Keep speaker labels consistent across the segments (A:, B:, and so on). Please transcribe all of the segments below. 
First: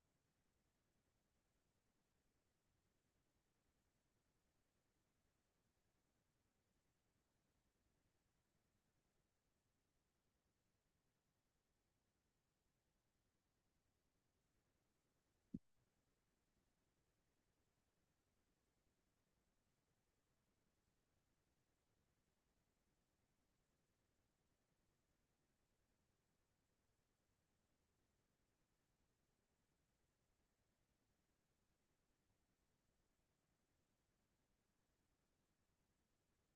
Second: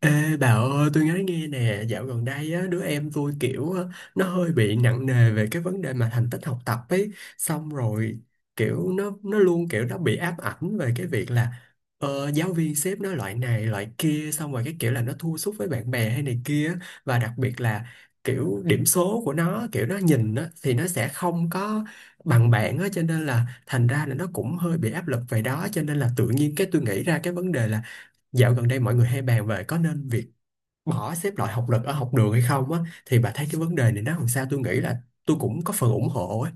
A: Ê bà ơi tôi nói nghe nè, dạo gần đây á, đứa em tôi kiểu á, nó hơi bị nặng nề về cái vấn đề mà thành tích học tập ấy. Xong rồi kiểu nó luôn kiểu nó bị ám ảnh về cái việc là giáo viên xếp nó loại này loại kia, xong rồi cái kiểu là nó thua sút với bạn bè hay này kia, và đặc biệt là kiểu điểm số của nó, kiểu nó nhìn á thì nó sẽ không có bằng bạn á, cho nên là thành ra là nó cũng hơi bị áp lực về đó. Cho nên là tự nhiên cái tôi nghĩ ra cái vấn đề là dạo gần đây mọi người hay bàn về có nên việc bỏ xếp loại học lực ở học đường hay không á, thì bà thấy cái vấn đề này nó làm sao? Tôi nghĩ là tôi cũng có phần ủng hộ ấy.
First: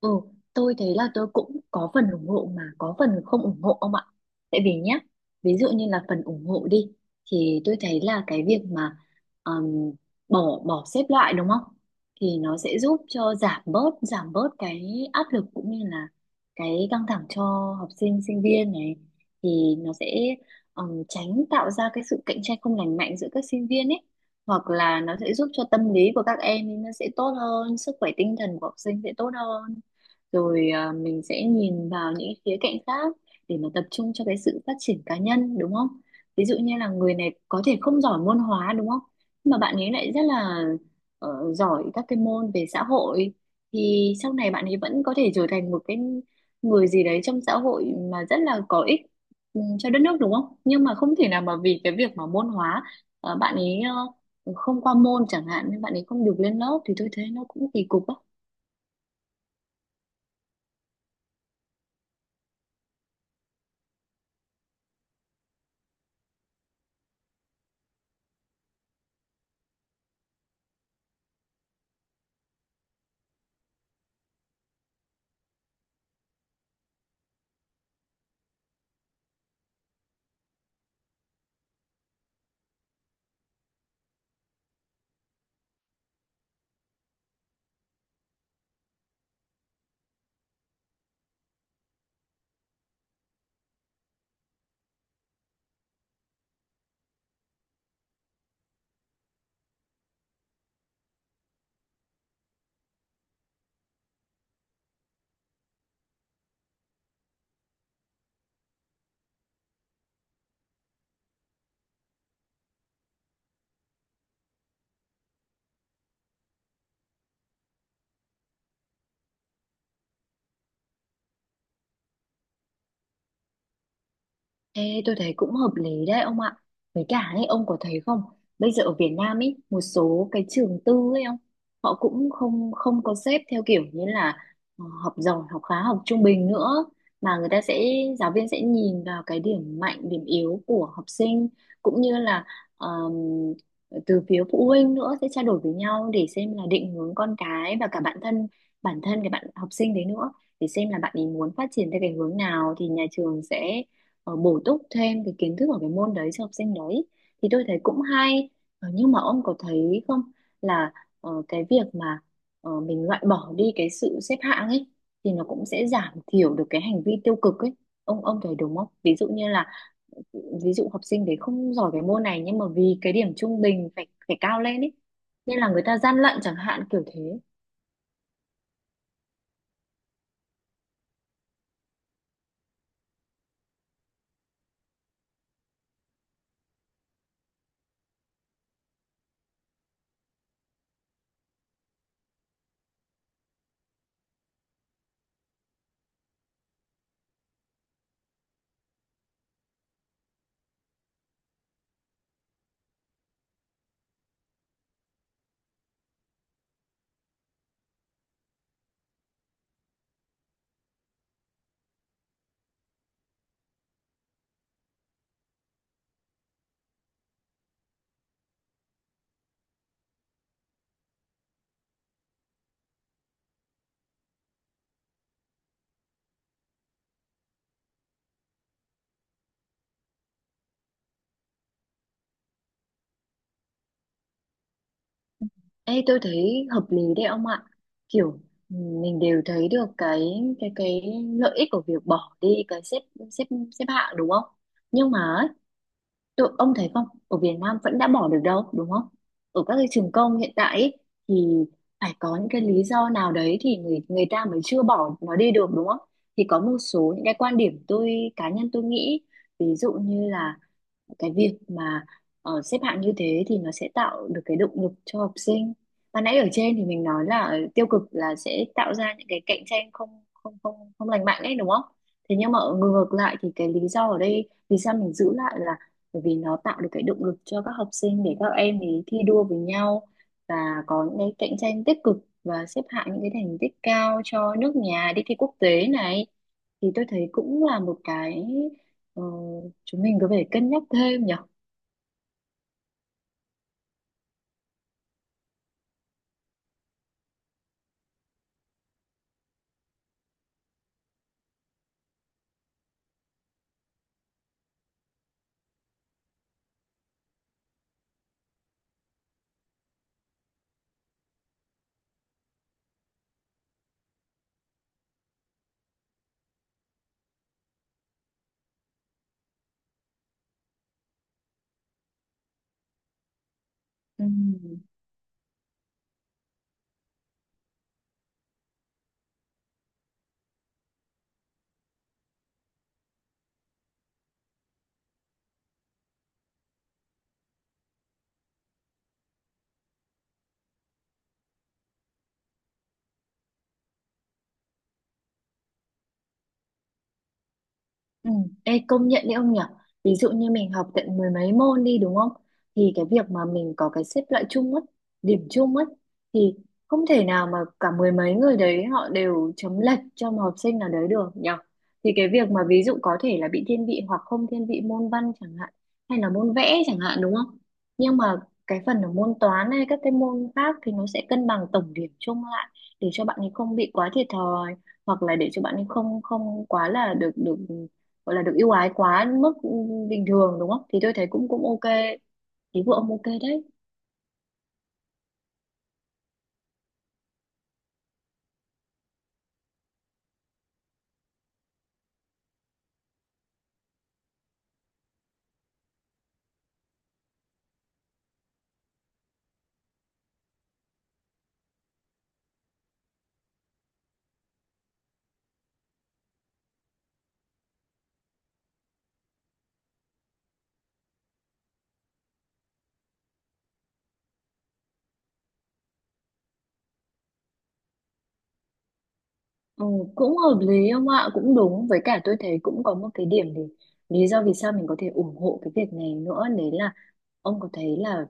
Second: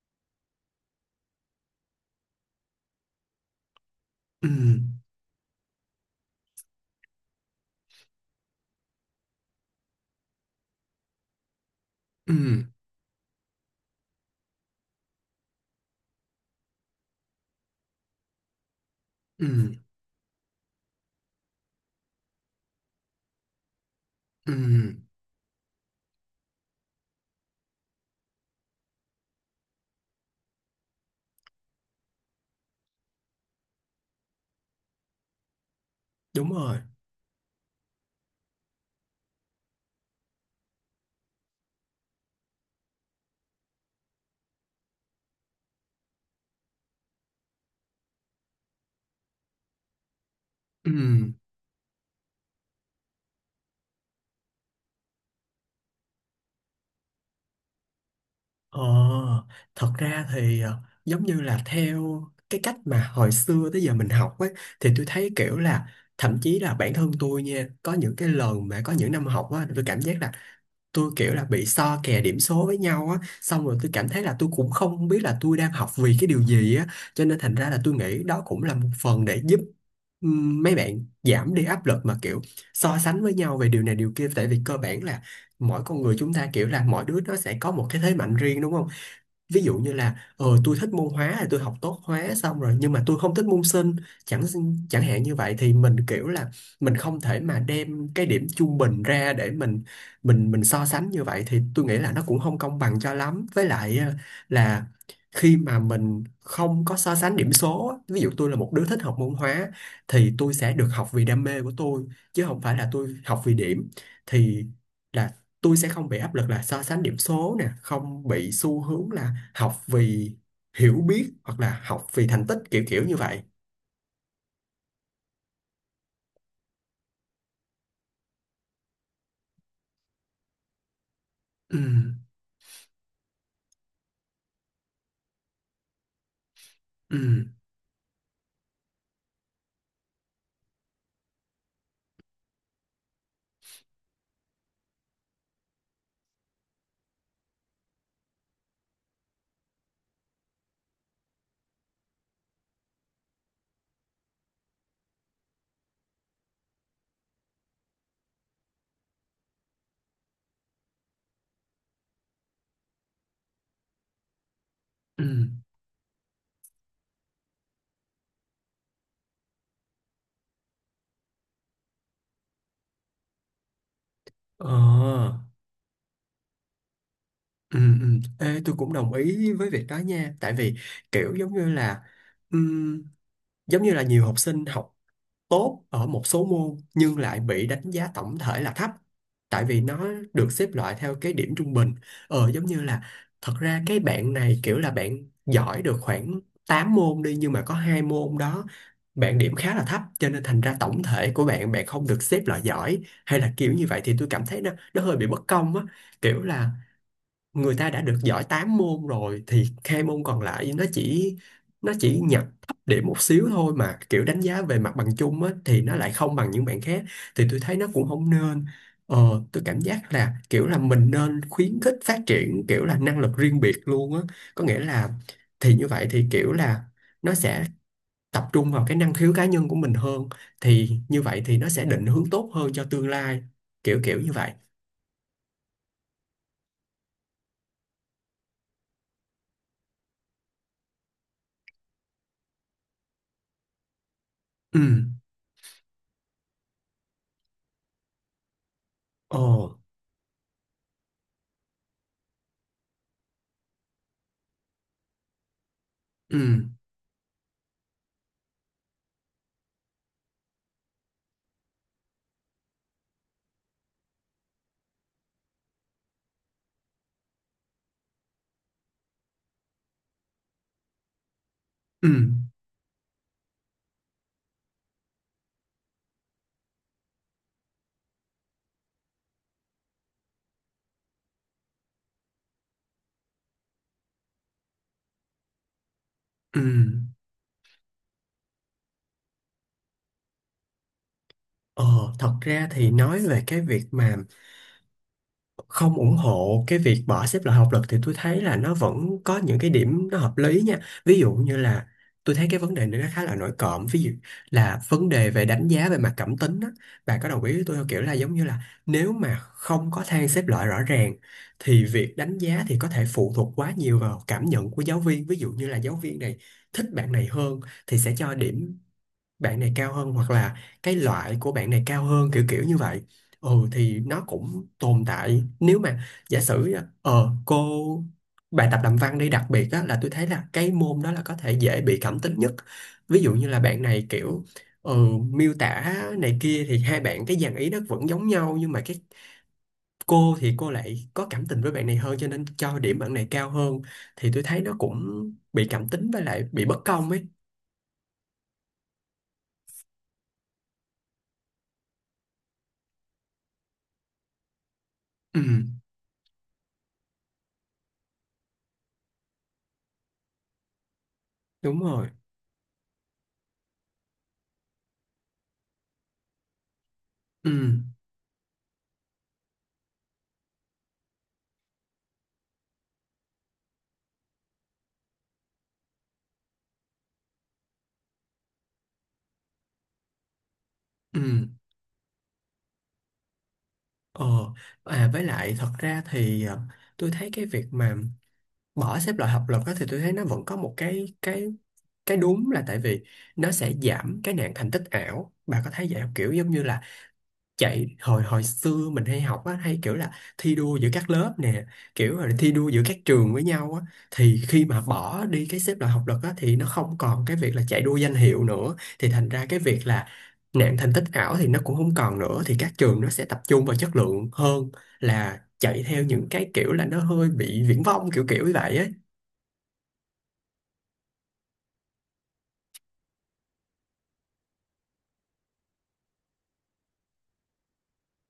B: Ừ, tôi thấy là tôi cũng có phần ủng hộ mà có phần không ủng hộ ông ạ.
A: Ừ,
B: Tại vì nhá, ví dụ như là phần ủng hộ đi thì tôi thấy là cái việc mà um, bỏ bỏ xếp loại đúng không?
A: ừ,
B: Thì nó sẽ giúp cho giảm bớt cái áp lực cũng như là cái căng thẳng cho học sinh sinh viên này
A: ừ,
B: thì nó sẽ tránh tạo ra cái sự cạnh tranh không lành mạnh giữa các sinh viên ấy,
A: ừ,
B: hoặc là nó sẽ giúp cho tâm lý của các em thì nó sẽ tốt hơn, sức khỏe tinh thần của học sinh sẽ tốt hơn rồi à, mình sẽ nhìn vào những khía cạnh khác để mà tập trung cho cái sự phát triển cá nhân đúng không? Ví
A: đúng
B: dụ như
A: rồi.
B: là người này có thể không giỏi môn hóa đúng không? Nhưng mà bạn ấy lại rất là giỏi các cái môn về xã hội thì sau này bạn ấy vẫn có thể trở thành một cái người gì đấy trong xã hội mà rất là có ích ừ, cho đất nước đúng không? Nhưng
A: Ừ,
B: mà không thể nào mà vì cái việc mà môn hóa bạn ấy không qua môn chẳng hạn nên bạn ấy không được lên lớp thì tôi thấy nó cũng kỳ cục á.
A: ờ, thật ra thì giống như là theo cái cách mà hồi xưa tới giờ mình học ấy, thì tôi thấy kiểu là thậm chí là bản thân tôi nha, có những cái lần mà có những năm học á, tôi cảm giác là tôi kiểu là bị so kè điểm số với nhau á, xong rồi tôi cảm thấy là tôi cũng không biết là tôi đang học vì cái điều gì á. Cho nên thành ra là tôi nghĩ đó cũng là một phần để giúp mấy bạn giảm đi áp lực mà kiểu so sánh với nhau về điều này điều kia. Tại vì cơ bản là mỗi con người chúng ta kiểu là mỗi đứa nó sẽ có một cái thế mạnh riêng, đúng không? Ví dụ như là tôi thích môn hóa thì tôi học tốt hóa, xong rồi nhưng mà tôi không thích môn sinh chẳng chẳng hạn như vậy, thì mình kiểu là mình không thể mà đem cái điểm trung bình ra để mình so sánh như vậy. Thì tôi nghĩ là nó cũng không công bằng cho lắm, với lại là khi mà mình không có so sánh điểm số á, ví dụ tôi là một đứa thích học môn hóa thì tôi sẽ được học vì đam mê của tôi, chứ không phải là tôi học vì điểm. Thì là tôi sẽ không bị áp lực là so sánh điểm số nè, không bị xu hướng là học vì hiểu biết hoặc là học vì thành tích kiểu kiểu như vậy.
B: Ê, tôi thấy cũng hợp lý đấy ông ạ. Với cả ấy, ông có thấy không? Bây giờ ở Việt Nam ấy, một số cái trường tư ấy ông,
A: Ừ,
B: họ cũng không không có xếp theo kiểu như là học giỏi, học khá, học trung bình nữa
A: ừ,
B: mà người ta sẽ giáo viên sẽ nhìn vào cái điểm mạnh, điểm yếu của học sinh cũng như là ờm, từ phía phụ huynh nữa sẽ trao đổi với nhau để xem là định hướng con cái và cả bản thân cái bạn học sinh đấy nữa, để xem là bạn ấy muốn phát triển theo cái hướng nào thì nhà trường sẽ bổ túc thêm cái kiến thức ở cái môn đấy cho học sinh đấy thì tôi thấy cũng hay. Ờ, nhưng mà ông có thấy không là cái việc mà mình loại bỏ đi cái sự xếp hạng ấy
A: ừ,
B: thì nó cũng sẽ giảm thiểu được cái hành vi tiêu cực ấy, ông thấy đúng không? Ví dụ như là, ví dụ học sinh đấy không giỏi cái môn này nhưng mà vì cái điểm trung bình phải phải cao lên ấy
A: ờ,
B: nên là người ta gian lận chẳng hạn kiểu thế.
A: ừ, ừ, ê, tôi cũng đồng ý với việc đó nha. Tại vì kiểu ừm, giống như là nhiều học sinh học tốt ở một số môn nhưng lại bị đánh giá tổng thể là thấp, tại vì nó được xếp loại theo cái điểm trung bình. Ờ, giống như là thật ra cái bạn này kiểu là bạn giỏi được khoảng 8 môn đi, nhưng mà có hai môn đó bạn điểm khá là thấp, cho nên thành ra tổng thể của bạn, bạn không được xếp loại giỏi hay là kiểu như vậy, thì tôi cảm thấy nó hơi bị bất công á. Kiểu là người ta đã được giỏi 8 môn rồi thì hai môn còn lại nó chỉ nhập thấp điểm một xíu thôi, mà kiểu đánh giá về mặt bằng chung á thì nó lại không bằng những bạn khác. Thì tôi thấy nó cũng không nên. Ờ, tôi cảm giác là kiểu là mình nên khuyến khích phát triển kiểu là năng lực riêng biệt luôn á, có nghĩa là thì như vậy thì kiểu là nó sẽ tập trung vào cái năng khiếu cá nhân của mình hơn, thì như vậy thì nó sẽ định hướng tốt hơn cho tương lai kiểu kiểu như vậy.
B: Ê, tôi thấy hợp lý đấy ông ạ. Kiểu ừ, mình đều thấy được cái lợi ích của việc bỏ đi cái xếp xếp xếp hạng đúng không?
A: Ừ,
B: Nhưng mà ấy, tôi ông thấy không, ở Việt Nam vẫn đã bỏ được đâu, đúng không? Ở các
A: ồ,
B: cái trường công hiện tại ấy, thì phải có những cái lý do nào đấy thì người người ta mới chưa bỏ nó đi được đúng không?
A: ừ,
B: Thì có một số những cái quan điểm tôi, cá nhân tôi nghĩ ví dụ như là cái việc mà xếp hạng như thế thì nó sẽ tạo được cái động lực cho học sinh, và nãy ở trên thì mình nói là tiêu cực là sẽ tạo ra những cái cạnh tranh không không không không lành mạnh ấy đúng không,
A: ừ,
B: thế nhưng mà ở ngược lại thì cái lý do ở đây vì sao mình giữ lại là bởi vì nó tạo được cái động lực cho các học sinh để các em ấy thi đua với nhau, và có những cái cạnh tranh tích cực và xếp hạng những cái thành tích cao cho nước nhà đi thi quốc tế này
A: ừ.
B: thì tôi thấy cũng là một cái, ờ, chúng mình có thể cân nhắc thêm nhỉ.
A: Ờ, thật ra thì nói về cái việc mà không ủng hộ cái việc bỏ xếp loại học lực, thì tôi thấy là nó vẫn có những cái điểm nó hợp lý nha. Ví dụ như là tôi thấy cái vấn đề này nó khá là nổi cộm. Ví dụ là vấn đề về đánh giá về mặt cảm tính á. Bà có đồng ý với tôi không? Kiểu là giống như là nếu mà không có thang xếp loại rõ ràng thì việc đánh giá thì có thể phụ thuộc quá nhiều vào cảm nhận của giáo viên. Ví dụ như là giáo viên này thích bạn này hơn thì sẽ cho điểm bạn này cao hơn, hoặc là cái loại của bạn này cao hơn kiểu kiểu như vậy. Ừ, thì nó cũng
B: Ừm,
A: tồn tại nếu mà giả sử cô bài tập làm văn đi, đặc biệt á là tôi thấy là cái môn đó là có thể dễ bị cảm tính nhất. Ví dụ như là bạn này kiểu ừ, miêu tả này kia, thì hai bạn cái dàn ý nó vẫn giống nhau nhưng mà cái cô thì cô lại có cảm tình với bạn này hơn cho nên cho điểm bạn này cao hơn, thì tôi thấy nó cũng bị cảm tính với lại bị bất công ấy.
B: Ừ. Ê, công nhận đấy ông nhỉ, ví dụ như mình học tận mười mấy môn đi đúng không thì cái việc mà mình có cái xếp loại chung á,
A: Ừ,
B: điểm chung á thì không thể nào mà cả mười mấy người đấy họ đều chấm lệch cho một học sinh nào đấy được nhỉ,
A: đúng rồi,
B: thì cái việc mà ví dụ có thể là bị thiên vị hoặc không thiên vị môn văn chẳng hạn hay là môn vẽ chẳng hạn đúng
A: ừ,
B: không, nhưng mà cái phần ở môn toán hay các cái môn khác thì nó sẽ cân bằng tổng điểm chung lại để cho bạn ấy không bị quá thiệt thòi, hoặc là để cho bạn ấy không không quá là được được gọi là được ưu ái quá mức bình thường đúng không thì tôi thấy
A: ừ.
B: cũng cũng ok. Ý của ông ok đấy.
A: Ờ, à, với lại thật ra thì à, tôi thấy cái việc mà bỏ xếp loại học lực á, thì tôi thấy nó vẫn có một cái đúng, là tại vì nó sẽ giảm cái nạn thành tích ảo. Bà có thấy vậy không? Kiểu giống như là chạy hồi hồi xưa mình hay học á, hay kiểu là thi đua giữa các lớp nè, kiểu là thi đua giữa các trường với nhau á, thì khi mà bỏ đi cái xếp loại học lực á thì nó không còn cái việc là chạy đua danh hiệu nữa, thì thành ra cái việc là nạn thành tích ảo thì nó cũng không còn nữa, thì các trường nó sẽ tập trung vào chất lượng hơn là chạy theo những cái kiểu là nó hơi bị viển vông kiểu kiểu như vậy ấy.
B: Ừ, cũng hợp lý ông ạ, cũng đúng, với cả tôi thấy cũng có một cái điểm để, lý do vì sao mình có thể ủng hộ cái việc này nữa đấy là, ông có thấy là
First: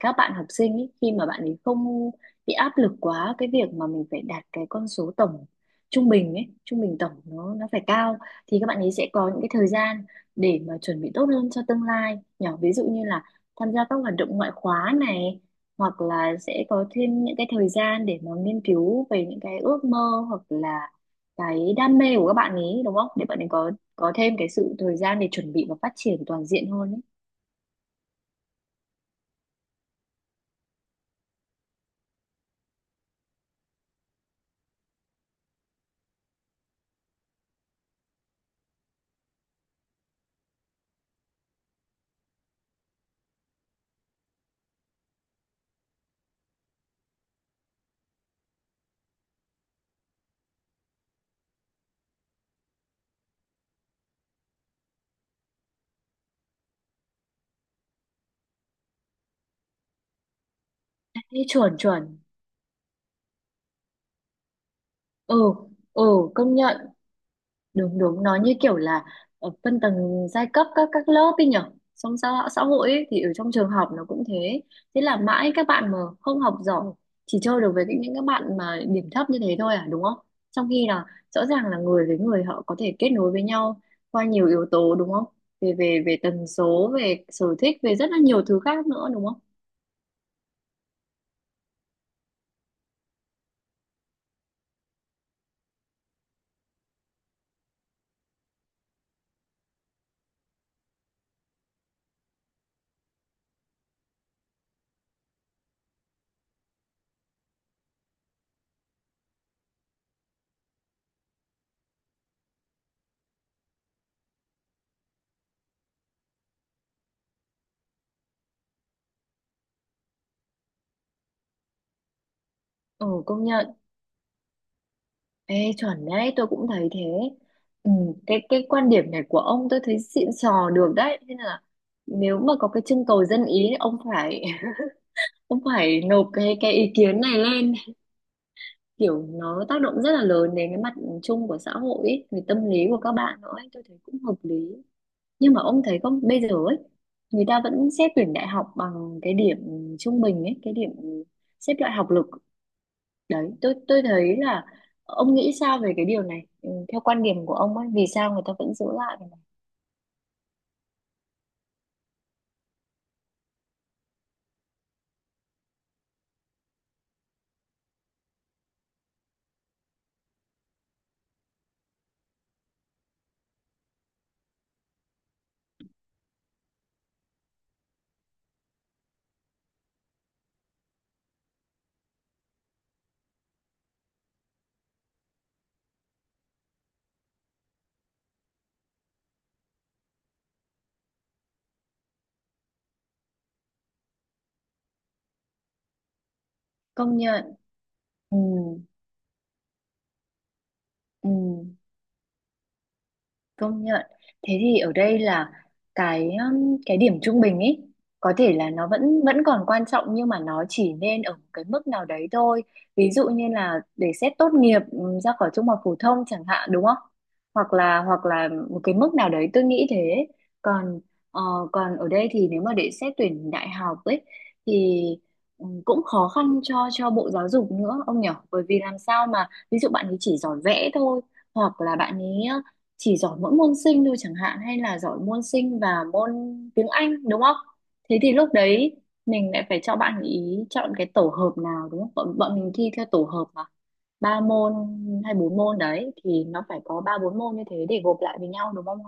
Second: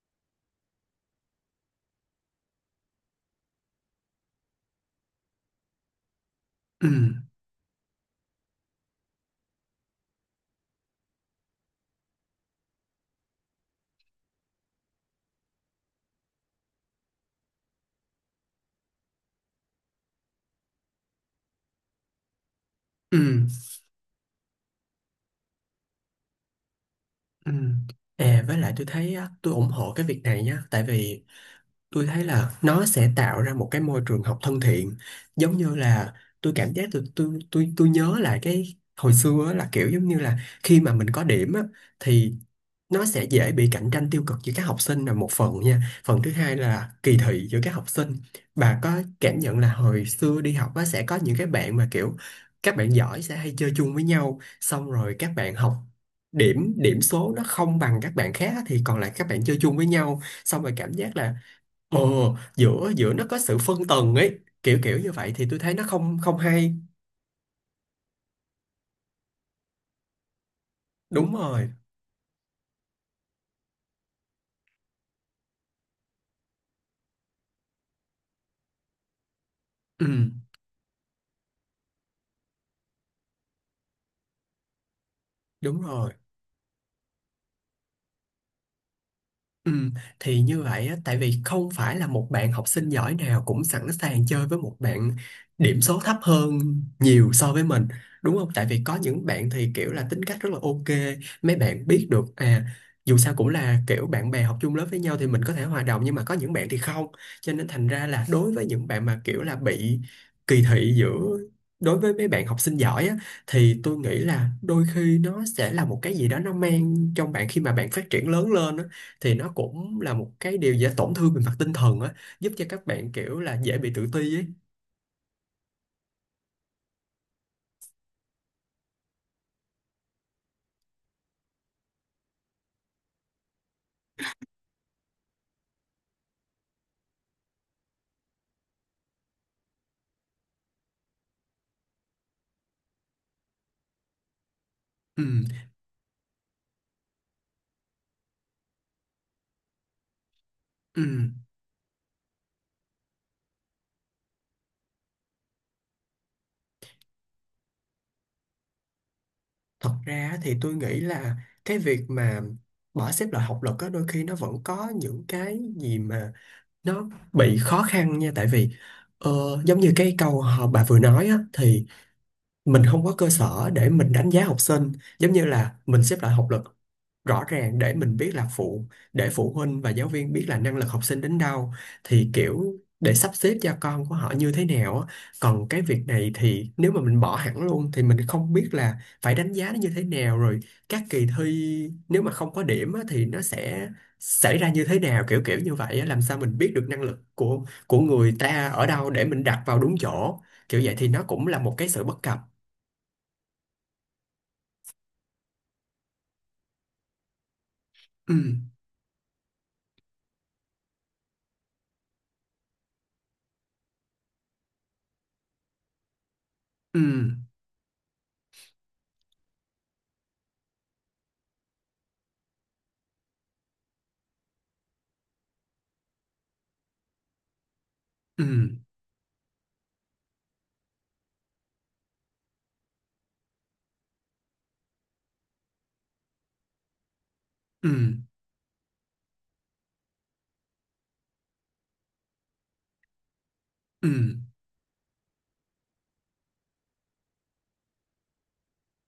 B: các bạn học sinh ý, khi mà bạn ấy không bị áp lực quá cái việc mà mình phải đạt cái con số tổng trung bình ấy, trung
A: Ừ,
B: bình tổng nó phải cao thì các bạn ấy sẽ có những cái thời gian để mà chuẩn bị tốt hơn cho tương lai nhỏ, ví dụ như là tham gia các hoạt động ngoại khóa này, hoặc là sẽ có thêm những cái thời gian để mà nghiên cứu về những cái ước mơ hoặc là cái đam mê của các bạn ấy đúng không, để bạn
A: ừ,
B: ấy có thêm cái sự thời gian để chuẩn bị và phát triển toàn diện hơn ấy.
A: ừ. À, với lại tôi thấy á, tôi ủng hộ cái việc này nhá. Tại vì tôi thấy là nó sẽ tạo ra một cái môi trường học thân thiện. Giống như là tôi cảm giác tôi nhớ lại cái hồi xưa á, là kiểu giống như là khi mà mình có điểm á, thì nó sẽ dễ bị cạnh tranh tiêu cực giữa các học sinh là một phần nha, phần thứ hai là kỳ thị giữa các học sinh. Bà có cảm nhận là hồi xưa đi học á, sẽ có những cái bạn mà kiểu các bạn giỏi sẽ hay chơi chung với nhau, xong rồi các bạn học điểm điểm số nó không bằng các bạn khác á, thì còn lại các bạn chơi chung với nhau, xong rồi cảm giác là
B: Thế chuẩn chuẩn,
A: ồ, giữa giữa nó có sự phân tầng ấy, kiểu kiểu như vậy thì
B: ừ,
A: tôi thấy nó không
B: ừ,
A: không
B: công
A: hay.
B: nhận, đúng đúng, nó như kiểu là ở phân tầng giai cấp các lớp
A: Đúng
B: ấy
A: rồi.
B: nhở, trong xã, xã hội ấy, thì ở trong trường học nó cũng thế, thế là mãi các bạn mà không học giỏi chỉ chơi được với những các bạn mà điểm thấp như thế thôi à đúng
A: Ừ,
B: không, trong khi là rõ ràng là người với người họ có thể kết nối với nhau qua nhiều yếu tố đúng không, về
A: đúng
B: về
A: rồi.
B: về tần số, về sở thích, về rất là nhiều thứ khác nữa đúng không,
A: Ừ, thì như vậy á, tại vì không phải là một bạn học sinh giỏi nào cũng sẵn sàng chơi với một bạn điểm số thấp hơn nhiều so với mình, đúng không? Tại vì có những bạn thì kiểu là tính cách rất là ok, mấy bạn biết được à, dù sao cũng là kiểu bạn bè học chung lớp với nhau thì mình có thể hòa đồng, nhưng mà có những bạn thì không. Cho nên thành ra là đối với những bạn mà kiểu là bị kỳ thị giữa đối với mấy bạn học sinh giỏi á, thì tôi nghĩ là đôi khi nó sẽ là một cái gì đó nó mang trong bạn khi mà bạn phát triển lớn lên á, thì nó cũng là một cái điều dễ tổn thương về mặt tinh thần á, giúp cho các bạn
B: ừ
A: kiểu
B: công
A: là
B: nhận.
A: dễ bị tự ti ấy.
B: Ê, chuẩn đấy, tôi cũng thấy thế. Ừ, cái quan điểm này của ông tôi thấy xịn sò được đấy. Thế là nếu mà có cái trưng cầu dân ý thì ông phải ông phải nộp cái ý kiến này lên, kiểu nó tác động rất là lớn đến cái mặt chung của xã hội ấy, về tâm lý của các bạn nữa ấy, tôi thấy cũng hợp lý.
A: Ừ,
B: Nhưng mà ông thấy không bây giờ ấy, người ta vẫn xét tuyển đại học bằng cái điểm trung bình ấy, cái điểm
A: ừ.
B: xếp loại học lực đấy, tôi thấy là ông nghĩ sao về cái điều này, ừ, theo quan điểm của ông ấy vì sao người ta vẫn giữ lại cái này?
A: Thật ra á, thì tôi nghĩ là cái việc mà bỏ xếp loại học lực á đôi khi nó vẫn có những cái gì mà nó bị khó khăn nha. Tại vì ờ, giống như cái câu họ bà vừa nói á, thì mình không có cơ sở để mình đánh giá học sinh, giống như là mình xếp loại học lực rõ ràng để mình biết là phụ, để phụ huynh và giáo viên biết là năng lực học sinh đến đâu thì kiểu để sắp xếp cho con của họ như thế nào á. Còn cái việc này thì nếu mà mình bỏ hẳn luôn thì mình không biết là phải đánh giá nó như thế nào rồi, các kỳ thi nếu mà không có điểm á, thì nó sẽ xảy ra như thế nào kiểu kiểu như vậy á. Làm sao mình biết được năng
B: Công
A: lực
B: nhận,
A: của người
B: ừ,
A: ta ở đâu để mình đặt vào đúng chỗ kiểu vậy? Thì nó
B: ừ.
A: cũng là một cái sự bất cập.
B: Công nhận. Thế thì ở đây là cái điểm trung bình ấy có
A: Ừ,
B: thể là nó vẫn vẫn còn quan trọng nhưng mà nó chỉ nên ở cái mức nào đấy thôi. Ví dụ như là để xét tốt nghiệp ra khỏi trung học phổ thông chẳng hạn đúng không?
A: ừ,
B: Hoặc là một cái mức nào đấy tôi nghĩ thế. Còn ờ, còn ở đây thì nếu mà để xét tuyển đại học ấy thì cũng khó khăn cho Bộ Giáo dục nữa ông nhỉ?
A: ừ,
B: Bởi vì làm sao mà ví dụ bạn ấy chỉ giỏi vẽ thôi, hoặc là bạn ấy chỉ giỏi mỗi môn sinh thôi chẳng hạn, hay là giỏi môn sinh và môn tiếng Anh đúng không?
A: ừ,
B: Thế thì lúc đấy mình lại phải cho bạn ý chọn cái tổ hợp nào đúng không? Bọn mình thi theo tổ hợp mà
A: ừ.
B: ba môn hay bốn môn đấy thì nó phải có ba bốn môn như thế để gộp lại với nhau đúng không?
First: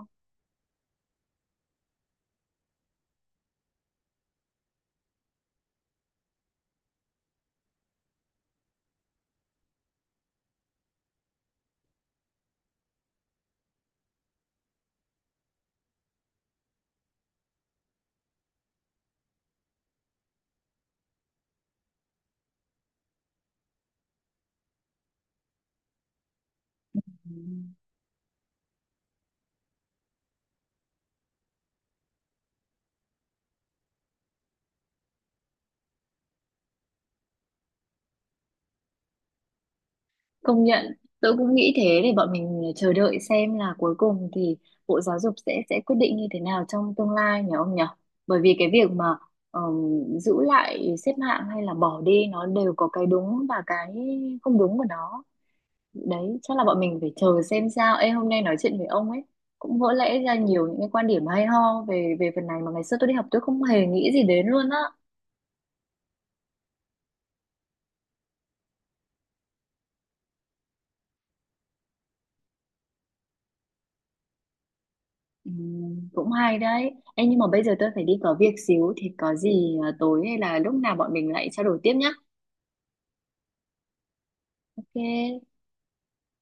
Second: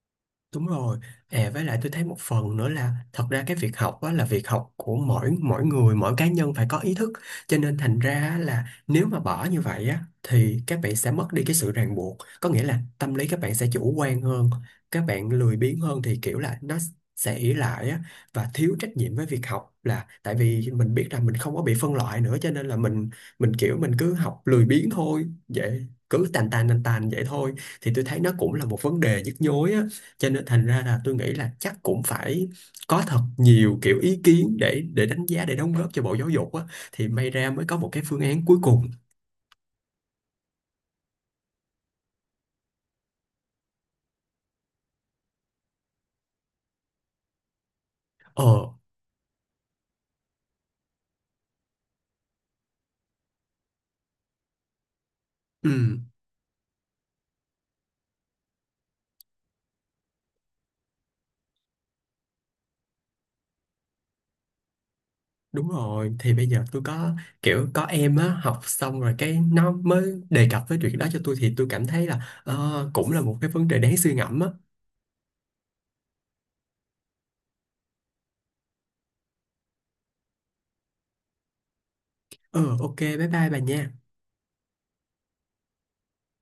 A: Đúng rồi. À, với lại tôi thấy một phần nữa là thật ra cái việc học á, là việc học của mỗi mỗi người, mỗi cá nhân phải có ý thức. Cho nên thành ra á là nếu mà bỏ như vậy á thì các bạn sẽ mất đi cái sự ràng buộc. Có nghĩa là tâm lý các bạn sẽ chủ quan hơn, các bạn lười biếng hơn, thì kiểu là nó sẽ ỷ lại á, và thiếu trách nhiệm với việc học, là tại vì mình biết rằng mình không có bị phân loại nữa, cho nên là mình kiểu mình cứ học lười biếng thôi. Vậy cứ tàn tàn tàn tàn vậy thôi, thì tôi thấy nó cũng là một vấn đề nhức nhối á. Cho nên thành ra là tôi nghĩ là chắc cũng phải có thật nhiều kiểu ý kiến để đánh giá, để đóng góp cho Bộ Giáo dục á, thì may ra mới có một cái phương án cuối cùng.
B: Công nhận, tôi cũng nghĩ thế, để bọn mình chờ đợi xem là cuối cùng thì Bộ Giáo dục sẽ quyết định như thế nào trong tương lai nhỉ ông nhỉ? Bởi vì cái
A: Ờ,
B: việc mà ờm, giữ lại xếp hạng hay là bỏ đi nó đều có cái đúng và cái không đúng của nó.
A: ừ,
B: Đấy, chắc là bọn mình phải chờ xem sao. Ê, hôm nay nói chuyện với ông ấy cũng vỡ lẽ ra nhiều những cái quan điểm hay ho về về phần này mà ngày xưa tôi đi học tôi không hề nghĩ gì đến luôn á.
A: đúng rồi. Thì bây giờ tôi có kiểu có em á, học xong rồi cái nó mới đề cập với chuyện đó cho tôi, thì tôi cảm thấy là ờ, cũng là một cái vấn đề đáng suy ngẫm á.
B: Ừ, cũng hay đấy. Ê, nhưng mà bây giờ tôi phải đi có việc xíu thì có gì à, tối hay là lúc nào bọn mình lại trao đổi tiếp nhá.
A: Ừ, ok, bye bye bà nha.
B: Ok,